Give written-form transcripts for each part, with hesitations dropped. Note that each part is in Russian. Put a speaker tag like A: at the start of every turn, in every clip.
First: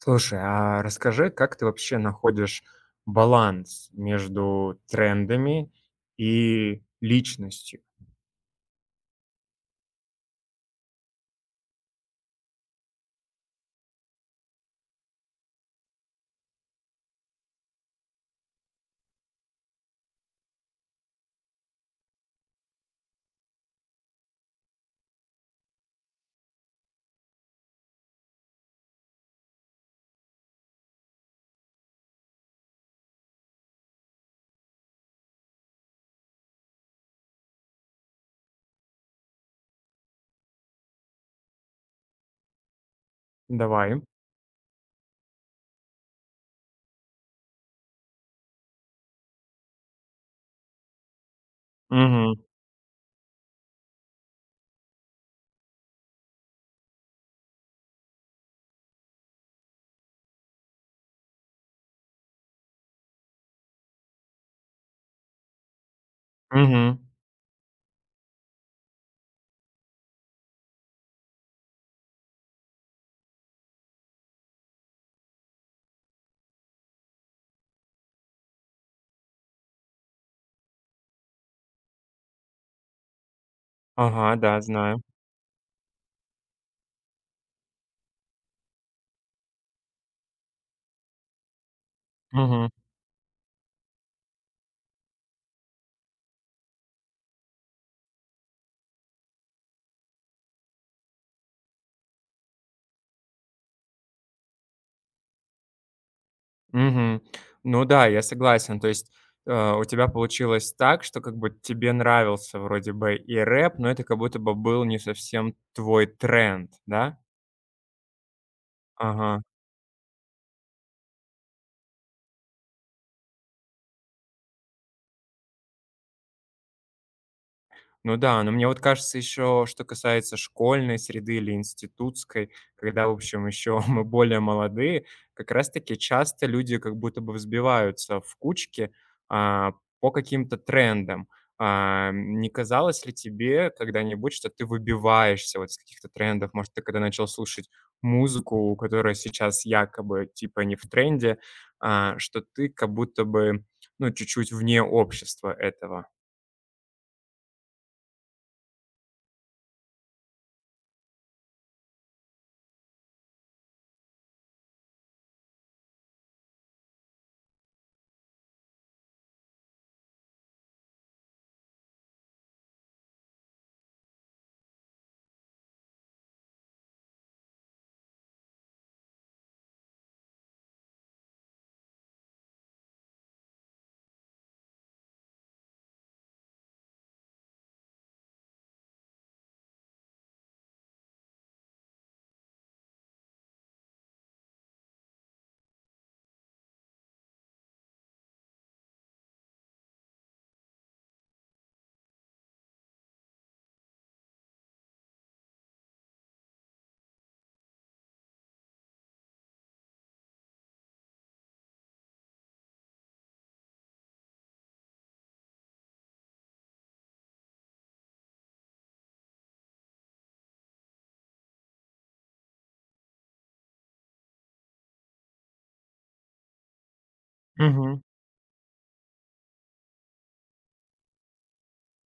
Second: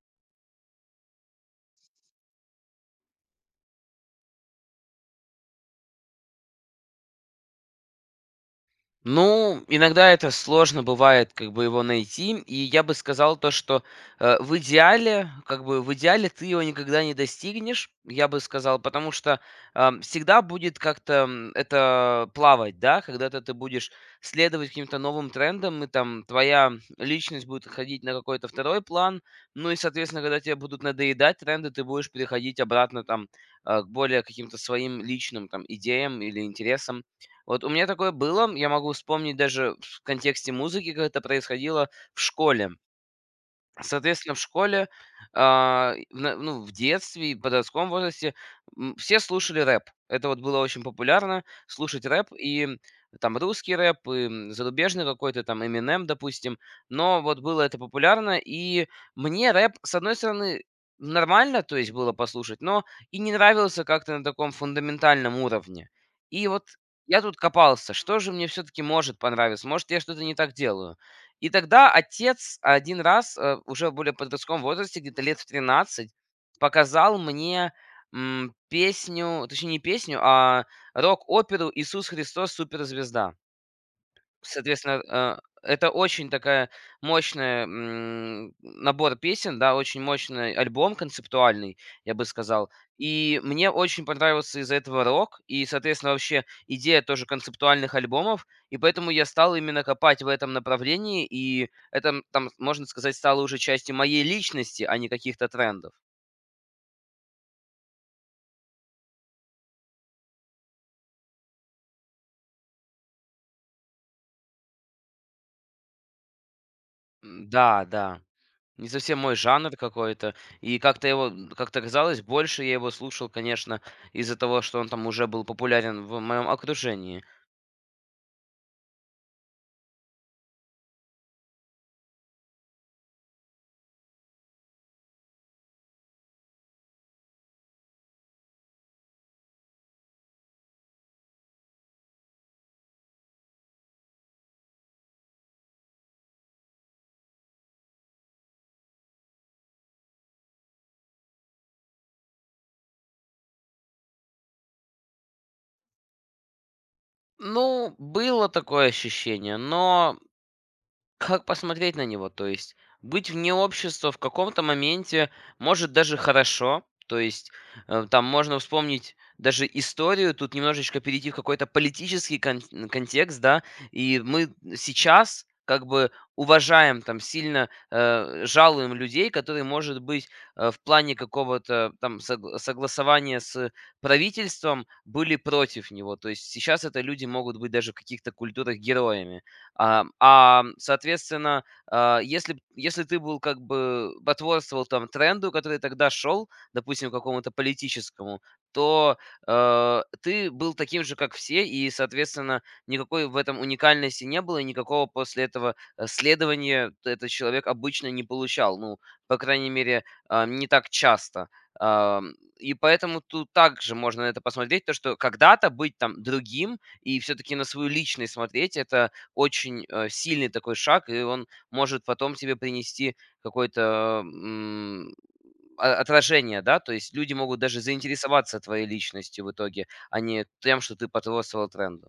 A: Слушай, а расскажи, как ты вообще находишь баланс между трендами и личностью?
B: Ну, иногда это сложно бывает, как бы его найти, и я бы сказал то, что в идеале, как бы в идеале ты его никогда не достигнешь, я бы сказал, потому что всегда будет как-то это плавать, да, когда-то ты будешь следовать каким-то новым трендам, и там твоя личность будет ходить на какой-то второй план, ну и, соответственно, когда тебе будут надоедать тренды, ты будешь переходить обратно там к более каким-то своим личным там идеям или интересам. Вот у меня такое было, я могу вспомнить даже в контексте музыки, как это происходило в школе.
A: Давай.
B: Соответственно, в школе, в детстве и подростковом возрасте, все слушали рэп. Это вот было очень популярно — слушать рэп.
A: Мгм.
B: И там русский рэп, и, зарубежный какой-то там Eminem, допустим. Но вот было это популярно, и мне рэп, с одной стороны, нормально, то есть было послушать, но и не нравился как-то на таком фундаментальном уровне. И вот
A: Мгм.
B: я тут копался, что же мне все таки может понравиться? Может, я что-то не так делаю? И тогда отец один раз, уже в более подростковом возрасте, где-то лет в 13, показал мне, песню, точнее, не песню, а рок-оперу "Иисус Христос — суперзвезда".
A: Ага, да,
B: Соответственно,
A: знаю.
B: это очень такая мощная, набор песен, да, очень мощный альбом концептуальный, я бы
A: Мгм.
B: сказал. И мне очень понравился из-за этого рок и, соответственно, вообще идея тоже концептуальных альбомов, и поэтому я стал именно копать в этом направлении, и это, можно сказать, стало уже частью моей личности, а не каких-то трендов.
A: Мгм. Ну да, я согласен. То есть, у тебя получилось так, что как бы тебе нравился вроде бы и рэп, но это как будто бы был не совсем твой тренд, да?
B: Да, да. Не совсем мой
A: Ага.
B: жанр какой-то. И как-то его, как-то казалось, больше я его слушал, конечно, из-за того, что он там уже был популярен в моем окружении.
A: Ну да, но мне вот кажется еще, что касается школьной среды или институтской, когда, в общем, еще мы более молодые, как раз-таки часто люди как будто бы взбиваются в кучке, а, по каким-то трендам. А, не казалось ли тебе когда-нибудь, что ты выбиваешься вот из каких-то трендов? Может, ты когда начал слушать музыку, которая сейчас якобы типа не в тренде, а, что ты как будто бы, ну, чуть-чуть вне общества этого?
B: Ну, было такое ощущение, но как посмотреть на него? То есть быть вне общества в каком-то моменте может даже хорошо. То есть там можно вспомнить даже историю, тут немножечко перейти в какой-то политический контекст, да, и мы сейчас как бы уважаем, там, сильно жалуем людей, которые, может быть, в плане какого-то там согласования с правительством были против него. То есть сейчас это люди могут быть даже в каких-то культурах героями. Соответственно, если ты был как бы потворствовал там тренду, который тогда шел, допустим, какому-то политическому, то, ты был таким же, как все, и, соответственно, никакой в этом уникальности не было, и никакого после этого, следования т этот человек обычно не получал. Ну, по крайней мере, не так часто. Ам, и поэтому тут также можно на это посмотреть, то, что когда-то быть там другим и все-таки на свою личность смотреть — это очень, сильный такой шаг, и он может потом тебе принести какое-то, отражение, да. То есть люди могут даже заинтересоваться твоей личностью в итоге, а не тем, что ты потворствовал тренду.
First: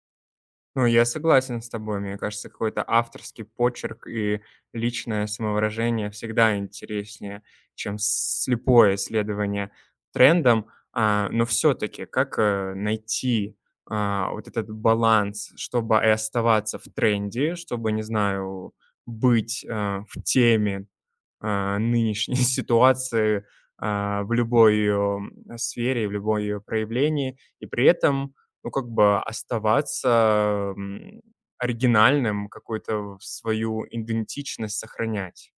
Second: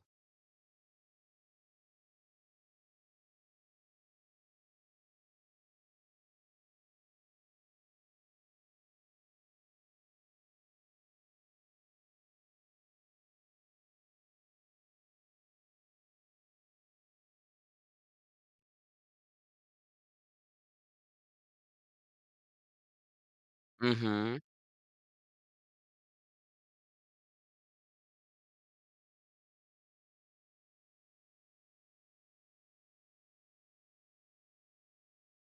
A: Ну, я согласен с тобой. Мне кажется, какой-то авторский почерк и личное самовыражение всегда интереснее, чем слепое следование трендам. А, но все-таки, как найти а, вот этот баланс, чтобы и оставаться в тренде, чтобы, не знаю, быть а, в теме а, нынешней ситуации, а, в
B: Мгм.
A: любой, сфере в любом ее проявлении, и при этом, ну, как бы оставаться, оригинальным, какую-то в свою идентичность сохранять.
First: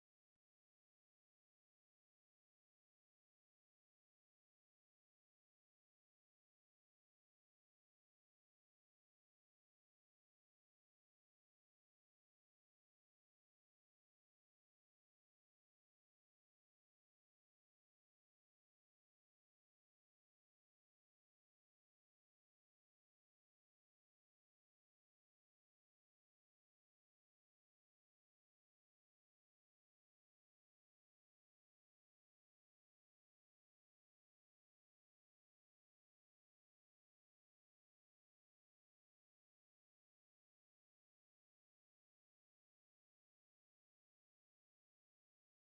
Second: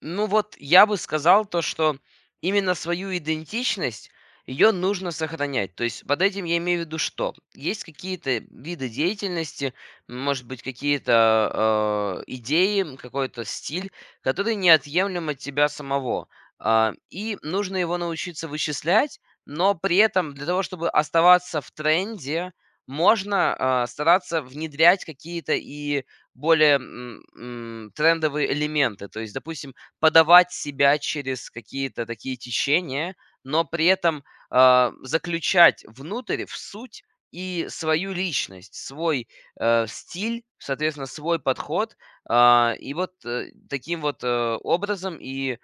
B: Ну вот я бы сказал то, что именно свою идентичность, ее нужно сохранять. То есть под этим я имею в виду что? Есть какие-то виды деятельности, может быть, какие-то идеи, какой-то стиль, который неотъемлем от тебя самого. И нужно его научиться вычислять, но при этом для того, чтобы оставаться в тренде, можно стараться внедрять какие-то и более трендовые элементы. То есть, допустим, подавать себя через какие-то такие течения, но при этом, заключать внутрь, в суть и свою личность, свой, стиль, соответственно, свой подход. А вот таким вот, образом и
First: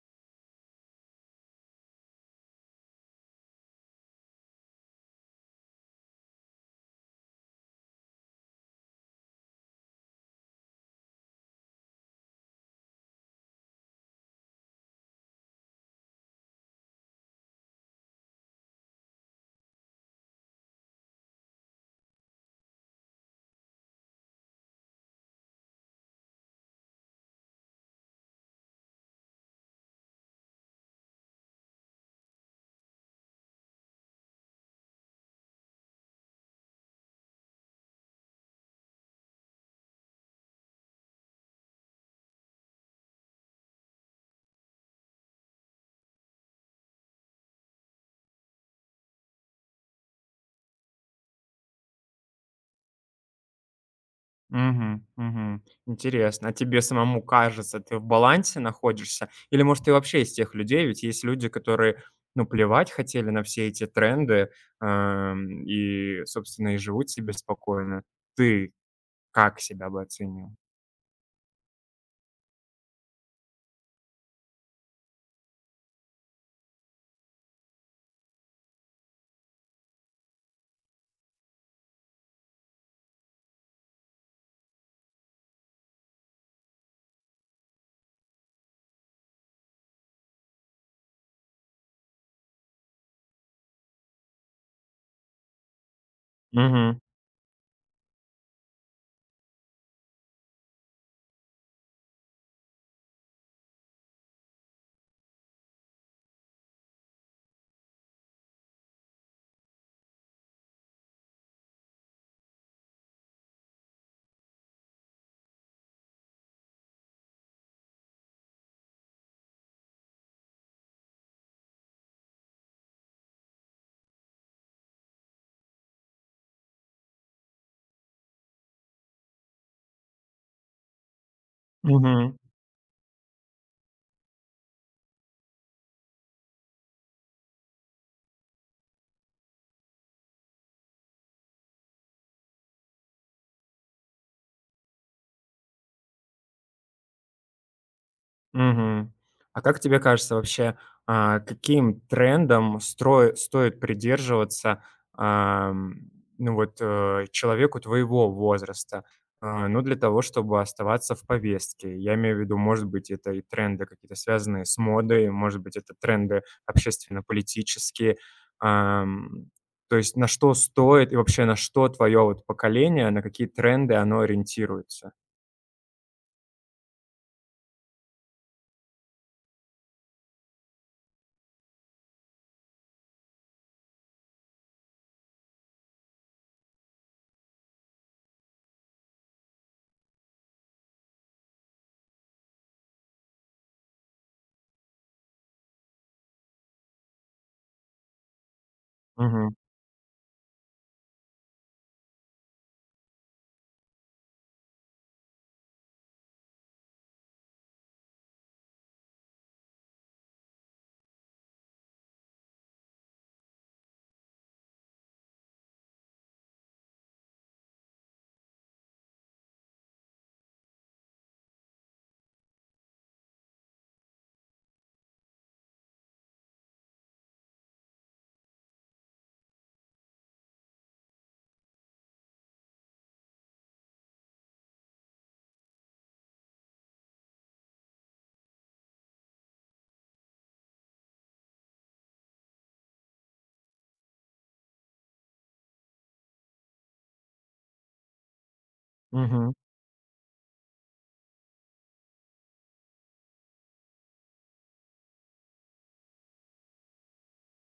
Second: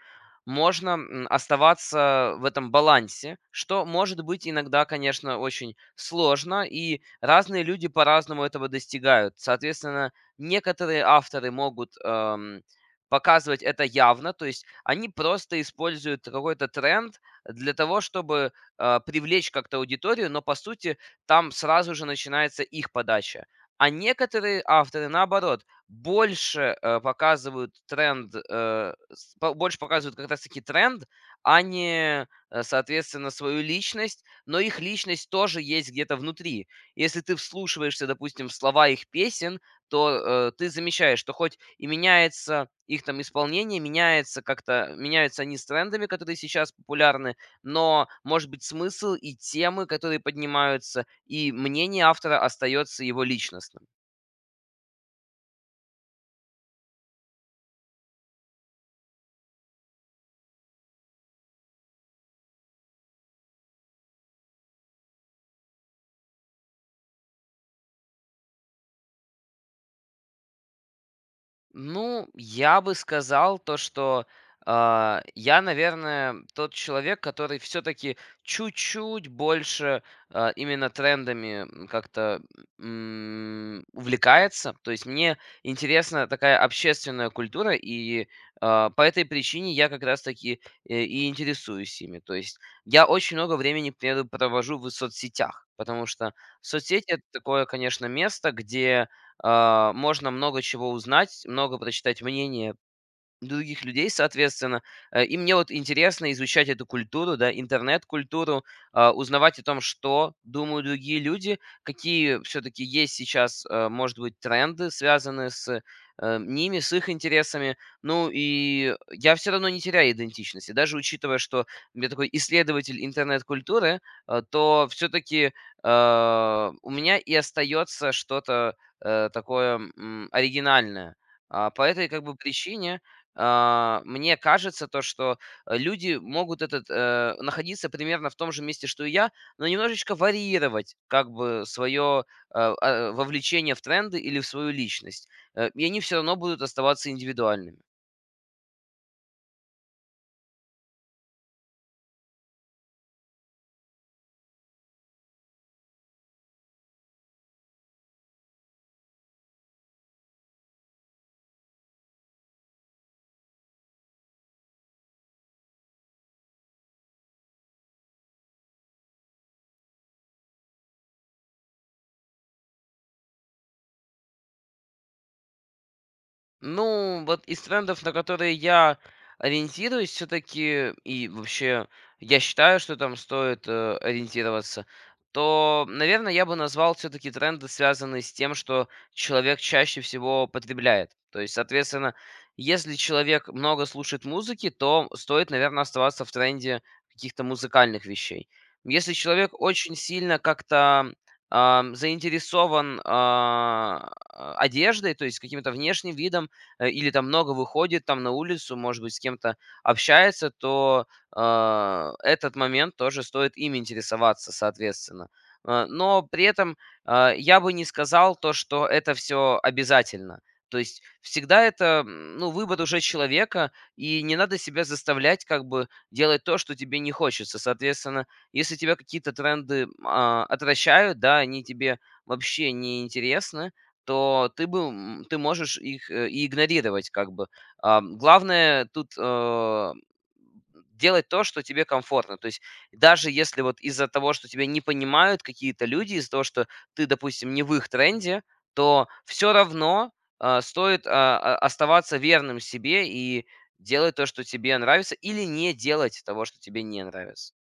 B: можно, оставаться в этом балансе, что может быть иногда, конечно, очень сложно, и разные люди по-разному этого достигают. Соответственно, некоторые авторы могут, показывать это явно. То есть они просто используют какой-то тренд для того, чтобы привлечь как-то аудиторию, но по сути там сразу же начинается их подача. А некоторые авторы, наоборот, больше э, показывают тренд, э, с- по- больше показывают как раз-таки тренд, а не, соответственно, свою личность, но их личность тоже есть где-то внутри. Если ты вслушиваешься, допустим, в слова их песен, то, ты замечаешь, что хоть и меняется их там исполнение, меняется как-то меняются они с трендами, которые сейчас популярны, но, может быть, смысл и темы, которые поднимаются, и мнение автора остается его личностным.
A: Мгм, мгм. Интересно. А тебе самому кажется, ты в балансе находишься? Или, может, ты вообще из тех людей? Ведь есть люди, которые, ну, плевать хотели на все эти тренды, ам, и, собственно, и живут себе спокойно. Ты. Как себя бы оценил?
B: Ну, я бы сказал то, что я, наверное, тот человек, который все-таки чуть-чуть больше именно трендами увлекается. То есть мне интересна такая общественная культура, и по этой причине я как раз-таки и интересуюсь ими. То есть я очень много времени, к примеру, провожу в соцсетях, потому что
A: Мгм,
B: соцсети это такое, конечно, место, где можно много чего узнать, много прочитать мнений других людей, соответственно. И мне вот интересно изучать эту культуру, да, интернет-культуру, узнавать о том, что думают другие люди, какие все-таки есть сейчас, может быть, тренды, связанные с ними, с их интересами. Ну и я все равно не теряю идентичности. Даже учитывая, что я такой исследователь интернет-культуры, то все-таки у меня и остается что-то такое оригинальное. По этой как бы
A: мгм,
B: причине мне кажется, то, что люди могут находиться примерно в том же месте, что и я, но немножечко варьировать как бы свое вовлечение в тренды или в свою личность. И они все равно будут оставаться индивидуальными.
A: мгм. А как тебе кажется вообще, а, каким трендом строе стоит придерживаться, ам, ну вот, человеку твоего возраста, а, ну, для того, чтобы оставаться в повестке? Я имею в виду, может быть, это и тренды какие-то, связанные с модой, может быть, это тренды общественно-политические. Ам, то есть на что стоит и вообще на что твое вот поколение, на какие тренды оно ориентируется?
B: Ну, вот из трендов, на которые я ориентируюсь все-таки, и вообще я считаю, что там стоит ориентироваться, то, наверное, я бы назвал все-таки тренды, связанные с тем, что человек чаще всего потребляет. То есть, соответственно, если человек много слушает музыки, то стоит, наверное, оставаться в тренде каких-то музыкальных вещей. Если человек
A: Мгм,
B: очень сильно как-то заинтересован одеждой, то есть каким-то внешним видом, или там много выходит там на улицу, может быть, с кем-то общается, то этот момент тоже стоит им интересоваться, соответственно. Но при этом я бы не сказал то, что это все обязательно. То есть всегда это ну, выбор уже человека, и не надо себя заставлять как бы делать то, что тебе не хочется. Соответственно, если тебя какие-то тренды отвращают, да, они тебе вообще не интересны, то ты бы, ты можешь их, и игнорировать как бы. Главное тут, делать то, что тебе комфортно. То есть даже если вот из-за того, что тебя не понимают какие-то люди, из-за того, что ты, допустим, не в их тренде, то все
A: мгм.
B: равно, стоит оставаться верным себе и делать то, что тебе нравится, или не делать того, что тебе не нравится.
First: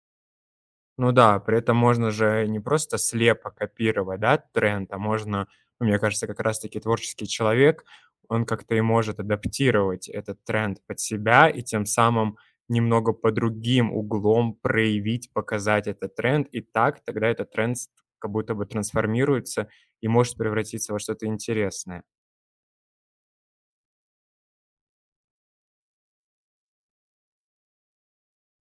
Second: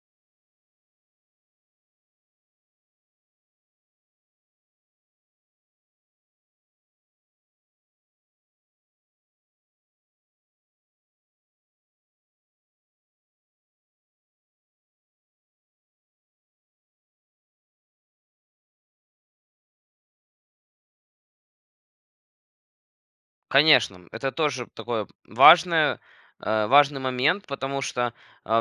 A: Ну да, при этом можно же не просто слепо копировать, да, тренд, а можно, ну, мне кажется, как раз-таки творческий человек, он как-то и может адаптировать этот тренд под себя и тем самым немного по другим углом проявить, показать этот тренд. И так тогда как будто бы трансформируется и может превратиться во что-то интересное.
B: Конечно, это тоже такой важный момент, потому что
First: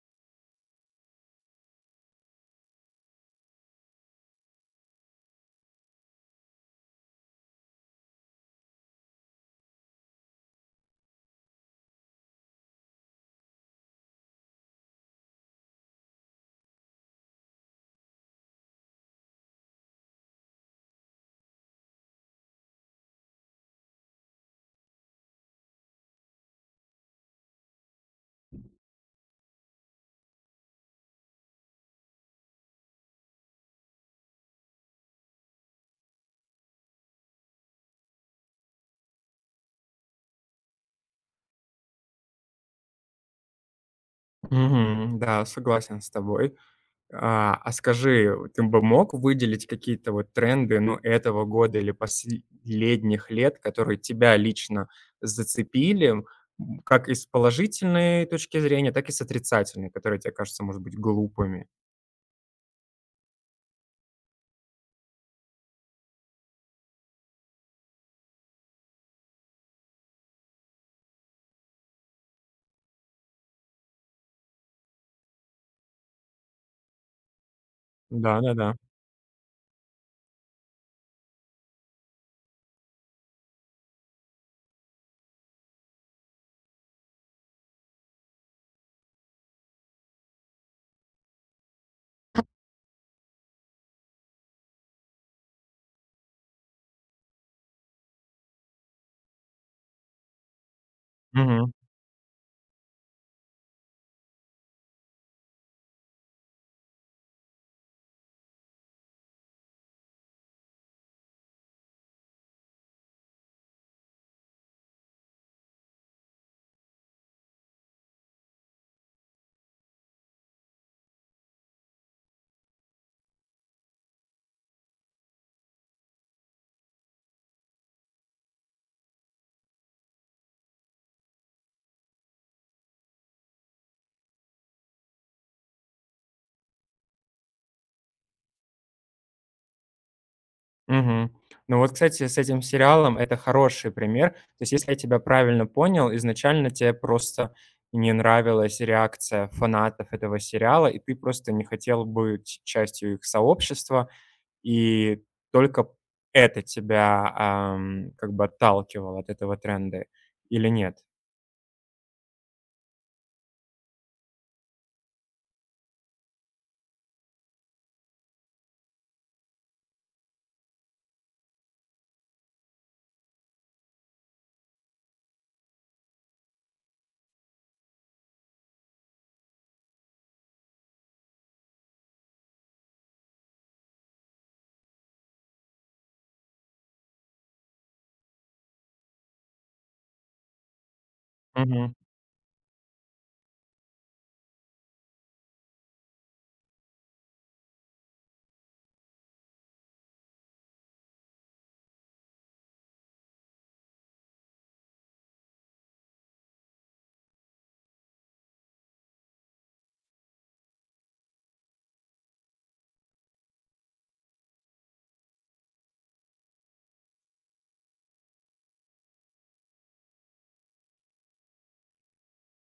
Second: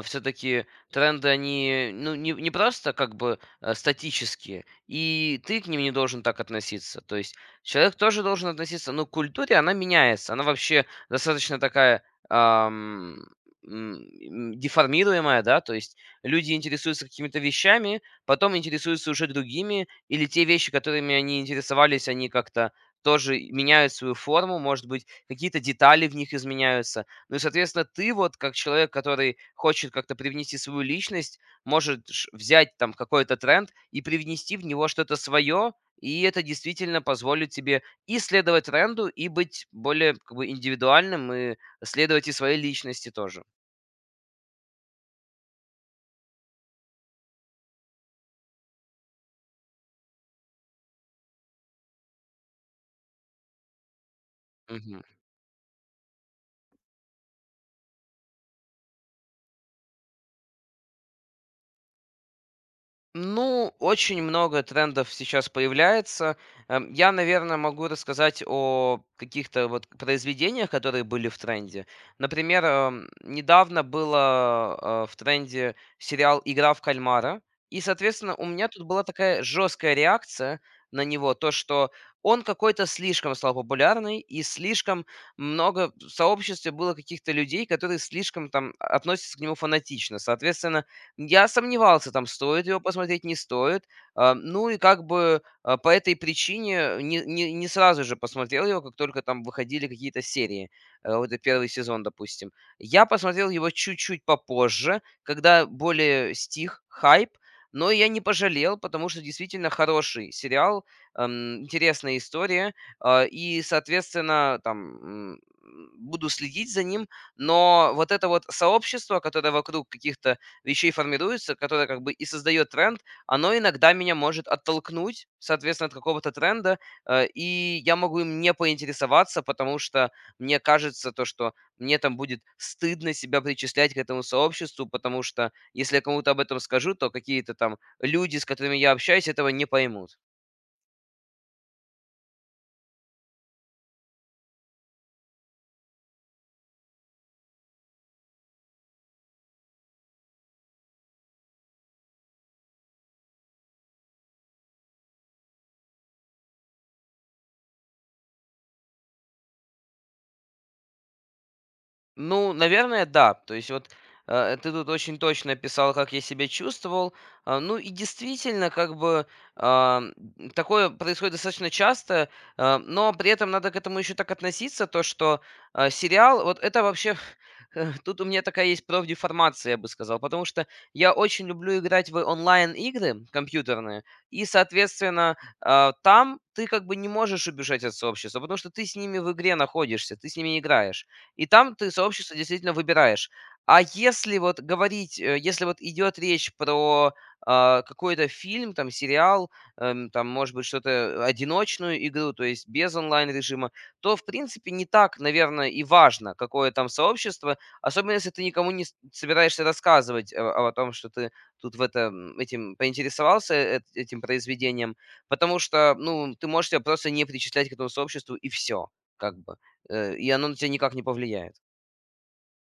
B: все-таки тренды, они ну, не просто как бы статические, и ты к ним не должен так относиться. То есть человек тоже должен относиться, ну, к культуре — она меняется, она вообще достаточно такая ам, деформируемая, да, то есть люди интересуются какими-то вещами, потом интересуются уже другими, или те вещи, которыми они интересовались, они как-то тоже меняют свою форму, может быть, какие-то детали в них изменяются. Ну и, соответственно, ты вот как человек, который хочет как-то привнести свою личность, может взять там какой-то тренд и привнести в него что-то свое, и это действительно позволит тебе и следовать тренду, и быть более как бы индивидуальным, и следовать и своей личности тоже.
A: Мгм, да, согласен с тобой. А скажи, вот ты бы мог выделить какие-то вот тренды, ну, этого года или последних лет, которые тебя лично
B: Мгм.
A: зацепили, м, как и с положительной точки зрения, так и с отрицательной, которые тебе кажутся, может быть, глупыми?
B: Ну, очень много трендов сейчас появляется. Я, наверное, могу рассказать о каких-то вот произведениях, которые были в тренде. Например, недавно было в тренде сериал «Игра в кальмара», и, соответственно, у меня
A: Да-да-да.
B: тут была такая жесткая реакция на него, то, что он какой-то слишком стал популярный, и слишком много в сообществе было каких-то людей, которые слишком там относятся к нему фанатично. Соответственно, я сомневался, там стоит его посмотреть, не стоит. Ну и по этой причине не сразу же посмотрел его, как только там выходили какие-то серии. Вот и первый
A: Мгм.
B: сезон, допустим. Я посмотрел его чуть-чуть попозже, когда более стих хайп. Но я не пожалел, потому что действительно хороший сериал, интересная история. И, соответственно, там м, буду следить за ним. Но вот это вот сообщество, которое вокруг каких-то вещей формируется, которое как бы и создает тренд, оно иногда меня может оттолкнуть, соответственно, от какого-то тренда, и я могу им не поинтересоваться, потому что мне кажется то, что мне там будет стыдно себя причислять к этому сообществу, потому что если я кому-то об этом скажу, то какие-то там люди, с которыми я общаюсь, этого не поймут.
A: Мгм. Ну вот, кстати, с этим сериалом это хороший пример. То есть, если я тебя правильно понял, изначально тебе просто не нравилась реакция фанатов этого сериала, и ты просто не хотел быть частью их сообщества. И только это тебя, ам, как бы отталкивало от этого тренда или нет?
B: Ну, наверное, да. То есть вот ты тут очень точно описал, как я себя чувствовал. Ну и действительно, как бы а, такое происходит достаточно часто, но при этом надо к этому еще так относиться, то что сериал, вот это вообще тут у меня такая есть профдеформация, я бы сказал, потому что я очень люблю играть в онлайн-игры компьютерные, и, соответственно, там ты как бы не можешь убежать от сообщества, потому что ты с ними в игре находишься, ты с ними играешь. И там ты сообщество действительно выбираешь. А если вот говорить, если вот идет речь про какой-то фильм, там сериал, там, может быть, что-то одиночную игру, то есть без онлайн-режима, то, в принципе, не так, наверное, и важно, какое там сообщество, особенно если ты никому не собираешься рассказывать о том, что ты этим поинтересовался этим произведением, потому что, ну, ты можешь себя просто не причислять к этому сообществу, и все, как бы. И оно на тебя никак не повлияет.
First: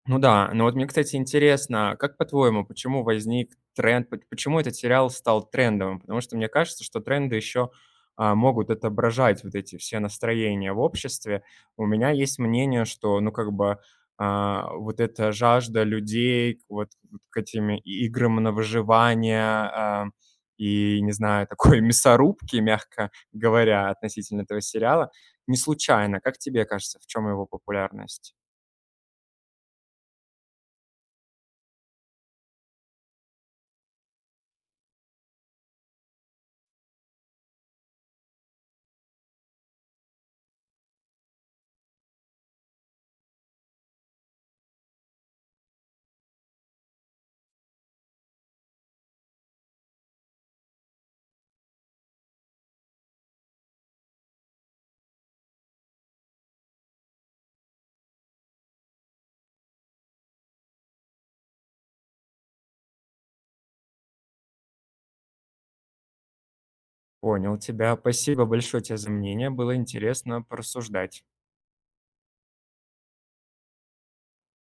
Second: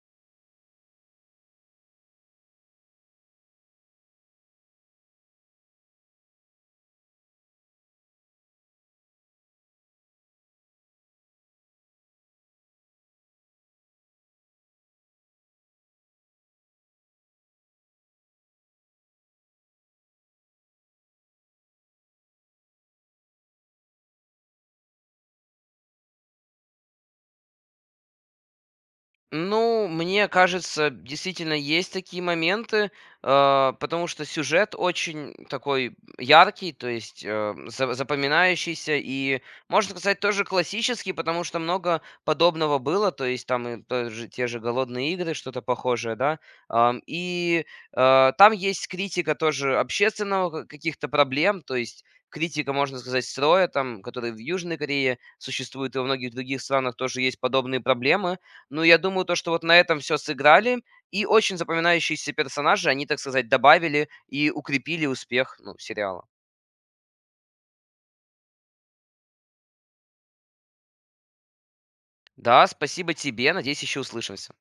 A: Ну да, но вот мне, кстати, интересно, как по-твоему, почему возник тренд, п почему этот сериал стал трендовым? Потому что мне кажется, что тренды еще, а, могут отображать вот эти все настроения в обществе. У меня есть мнение, что, ну, как бы, а, вот эта жажда людей к вот вот к этим и играм на выживание, а, и, не знаю, такой мясорубки, мягко говоря, относительно этого сериала, не случайно. Как тебе кажется, в чем его популярность?
B: Ну, мне кажется, действительно есть такие моменты, потому что сюжет очень такой яркий, то есть запоминающийся и, можно сказать, тоже классический, потому что много подобного было, то есть там и те же «Голодные игры», что-то похожее, да. Ам, и там есть критика тоже общественного каких-то проблем, то есть критика, можно сказать, строя, там, который в Южной Корее существует, и во многих других странах тоже есть подобные проблемы, ну, я думаю, то, что вот на этом все сыграли, и очень запоминающиеся персонажи они, так сказать, добавили и укрепили успех, ну, сериала.
A: Понял тебя. Спасибо большое тебе за мнение. Было интересно порассуждать.
B: Да, спасибо тебе. Надеюсь, еще услышимся.